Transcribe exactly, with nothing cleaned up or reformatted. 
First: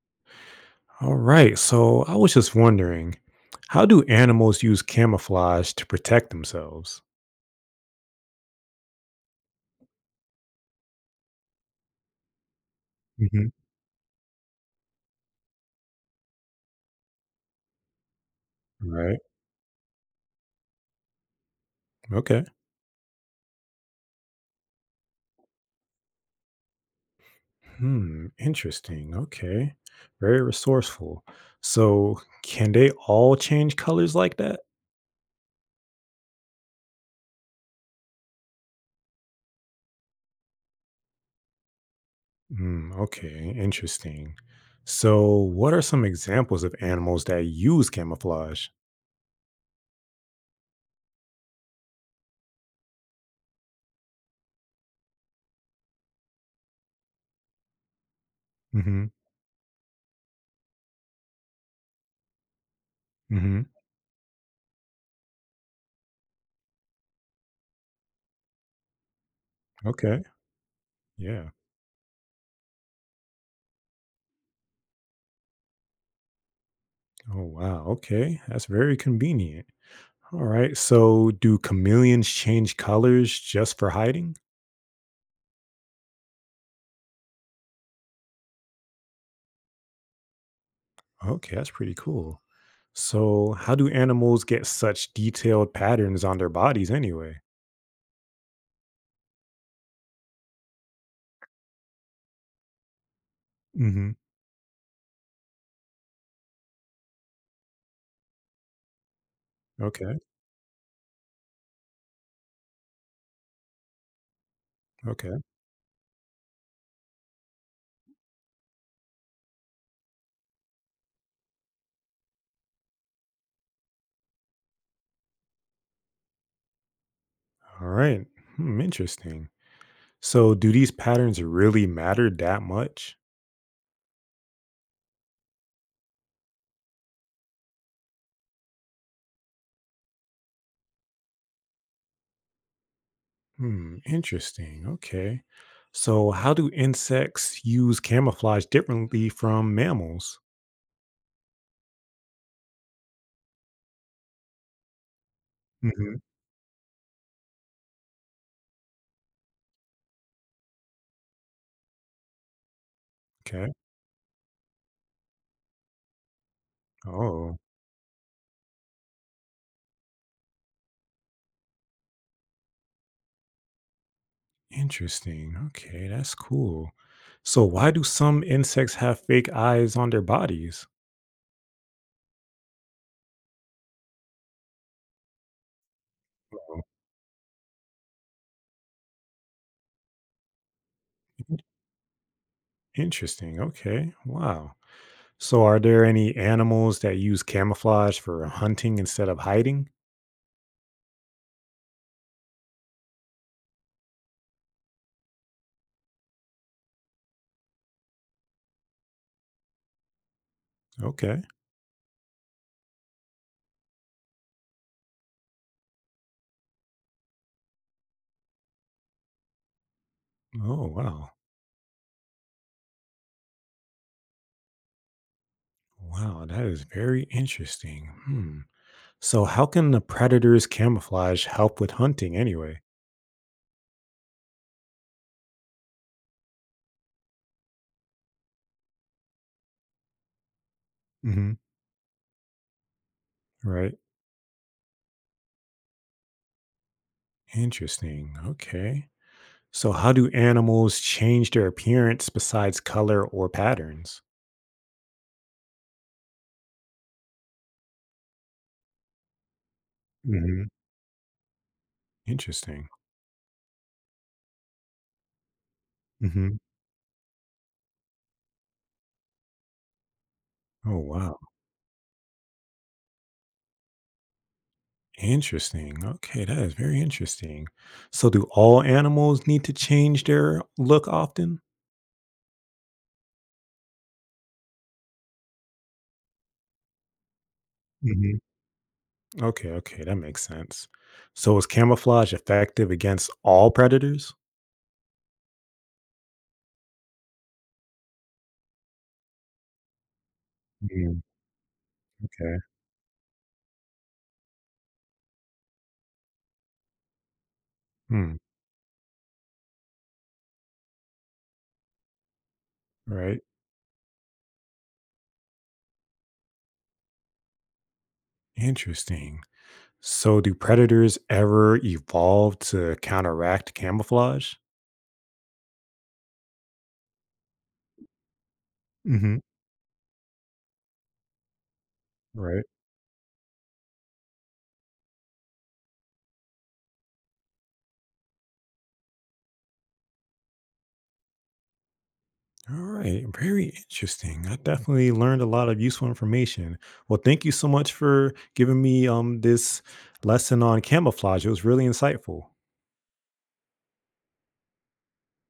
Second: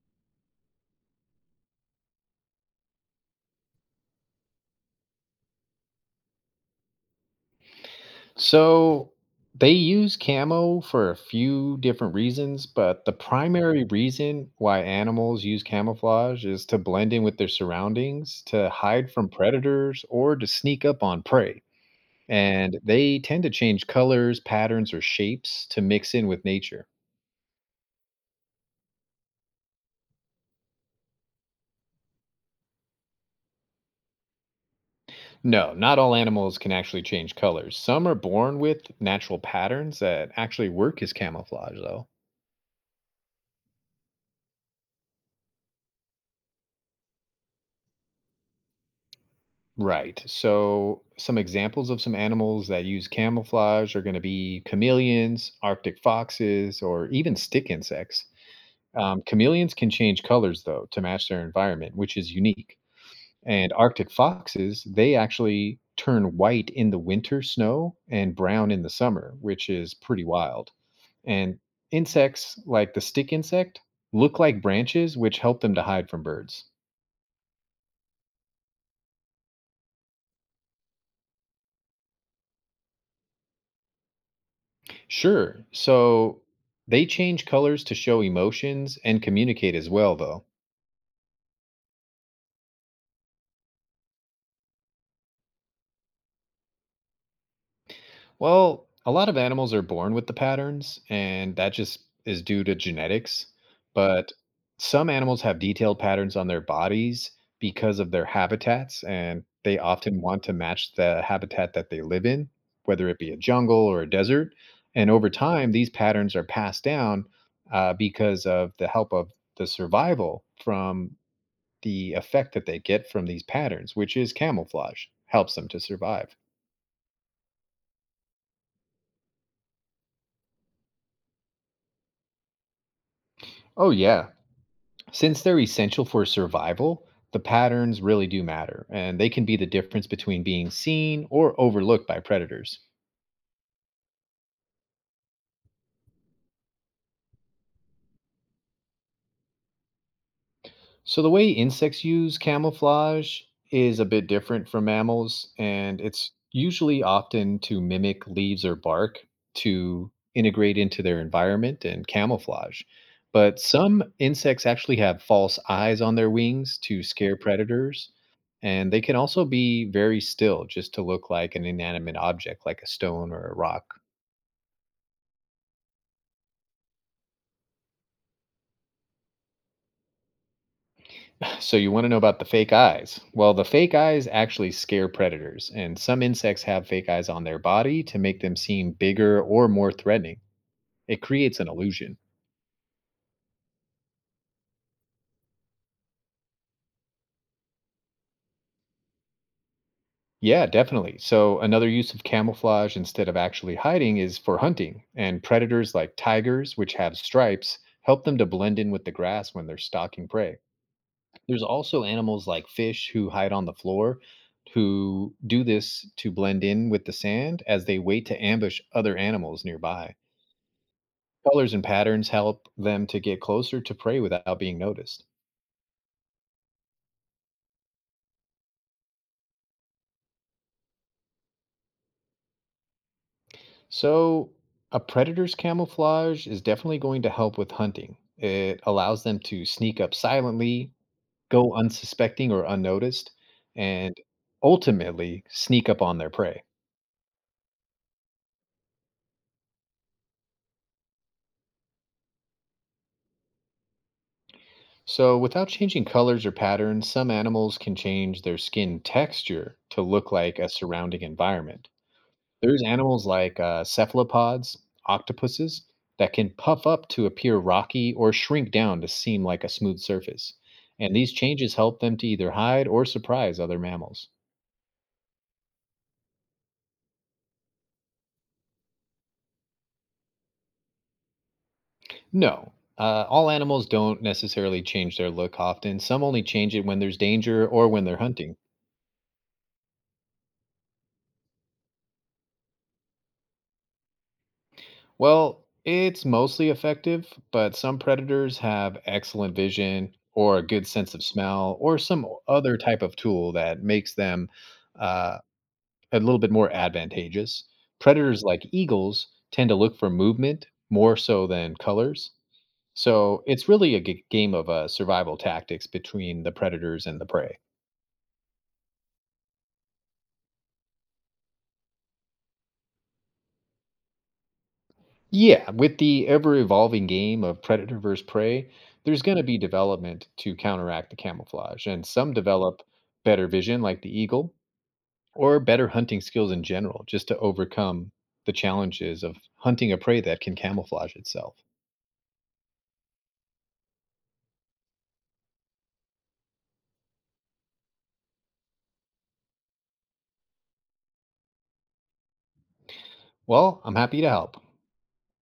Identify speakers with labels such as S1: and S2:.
S1: All right. So I was just wondering, how do animals use camouflage to protect themselves?
S2: So they use camo for a few different reasons, but the
S1: Hmm.
S2: primary reason why animals use camouflage is to blend in with their surroundings, to hide
S1: Right.
S2: from predators, or to sneak up on prey.
S1: Okay.
S2: And they tend to change colors, patterns, or shapes to mix in with nature.
S1: Hmm. Interesting. Okay. Very resourceful. So can they all change colors like that?
S2: No, not all animals can actually change colors. Some are born with natural patterns that actually work as camouflage, though.
S1: Hmm. Okay. Interesting. So what are some examples of animals that use camouflage?
S2: Right. So, some examples of some animals that use camouflage are going to be chameleons, Arctic foxes, or even stick insects.
S1: Hmm.
S2: Um, chameleons can change colors, though, to match their environment, which is unique.
S1: Hmm.
S2: And Arctic foxes, they actually turn white in the winter snow and brown in the summer, which is
S1: Okay.
S2: pretty wild.
S1: Yeah.
S2: And insects, like the stick insect, look like branches, which help them to hide from birds.
S1: Oh wow. Okay. That's very convenient. All right. So, do chameleons change colors just for hiding?
S2: Sure. So they change colors to show emotions and communicate as well, though.
S1: Okay, that's pretty cool. So, how do animals get such detailed patterns on their bodies anyway?
S2: Well, a lot of animals are born with the patterns, and that just is due to genetics.
S1: Hmm.
S2: But some animals have detailed patterns on their bodies because of their habitats, and they often
S1: Okay.
S2: want to match the habitat that they live in, whether it be a jungle or a desert. And over
S1: Okay.
S2: time, these patterns are passed down uh, because of the help of the survival from the effect that they get from these patterns, which is camouflage, helps them to survive.
S1: All right. Hmm, interesting. So, do these patterns really matter that much?
S2: Oh, yeah. Since they're essential for survival, the patterns really do matter, and they can be the difference between being seen or overlooked by predators.
S1: Hmm. Interesting. Okay. So, how do insects use camouflage differently from mammals?
S2: So the way insects use camouflage is a bit different from mammals, and
S1: Hmm.
S2: it's usually often to mimic leaves or bark to integrate into their environment and camouflage. But
S1: Okay.
S2: some insects actually have false eyes on their wings to scare
S1: Oh,
S2: predators, and they can also be very still just to look like an inanimate object like a stone or a rock.
S1: interesting. Okay, that's cool. So why do some insects have fake eyes on their bodies?
S2: So you want to know about the fake eyes? Well, the fake eyes actually scare predators, and some insects
S1: Oh,
S2: have fake eyes on their body to make them seem bigger or more threatening. It creates
S1: in-
S2: an illusion.
S1: interesting. Okay. Wow. So are there any animals that use camouflage for hunting instead of hiding?
S2: Yeah, definitely. So another use of camouflage instead of actually hiding is for hunting, and predators like tigers, which have stripes, help them to blend in with the grass when they're stalking prey.
S1: Okay.
S2: There's also animals like fish who hide on the floor who do this to blend in with the sand as they wait to ambush other animals nearby.
S1: Oh, wow.
S2: Colors and patterns help them to get closer to prey without being noticed.
S1: Wow, that is very interesting. Hmm. So how can the predator's camouflage help with hunting anyway?
S2: So, a predator's camouflage is definitely going to help with hunting. It allows them to sneak up silently,
S1: Hmm.
S2: go unsuspecting or unnoticed,
S1: Right.
S2: and ultimately sneak up on their prey.
S1: Interesting. Okay. So how do animals change their appearance besides color or patterns?
S2: So, without changing colors or patterns, some animals can change their skin texture to look like
S1: Hmm.
S2: a surrounding environment. There's
S1: Interesting.
S2: animals like uh, cephalopods, octopuses, that can
S1: Hmm.
S2: puff up to appear rocky or shrink down to seem like a smooth surface.
S1: Oh,
S2: And these
S1: wow.
S2: changes help them to either hide or surprise other mammals.
S1: Interesting. Okay, that is very interesting. So, do all animals need to change their look often?
S2: No, uh, all animals don't necessarily change their look often. Some only change it when there's danger or when they're
S1: Hmm.
S2: hunting.
S1: Okay, okay, that makes sense. So, is camouflage effective against all predators?
S2: Well, it's mostly effective, but some predators have excellent vision or a good sense
S1: Mm,
S2: of smell or some
S1: okay.
S2: other type of tool that makes them. Uh, A little bit more advantageous.
S1: Hmm,
S2: Predators like eagles tend to look for movement more so than colors.
S1: right.
S2: So it's really a g- game of uh, survival tactics between the predators and the prey.
S1: Interesting. So, do predators ever evolve to counteract camouflage?
S2: Yeah, with the ever evolving game of predator versus prey, there's going
S1: Hmm.
S2: to be development to counteract the camouflage. And some
S1: Right.
S2: develop better vision, like the eagle, or better hunting skills in general, just to overcome the challenges of hunting a prey that can camouflage itself.
S1: All right, very interesting. I definitely learned a lot of useful information. Well, thank you so much for giving me um this lesson on camouflage. It was really insightful.
S2: Well, I'm happy to help.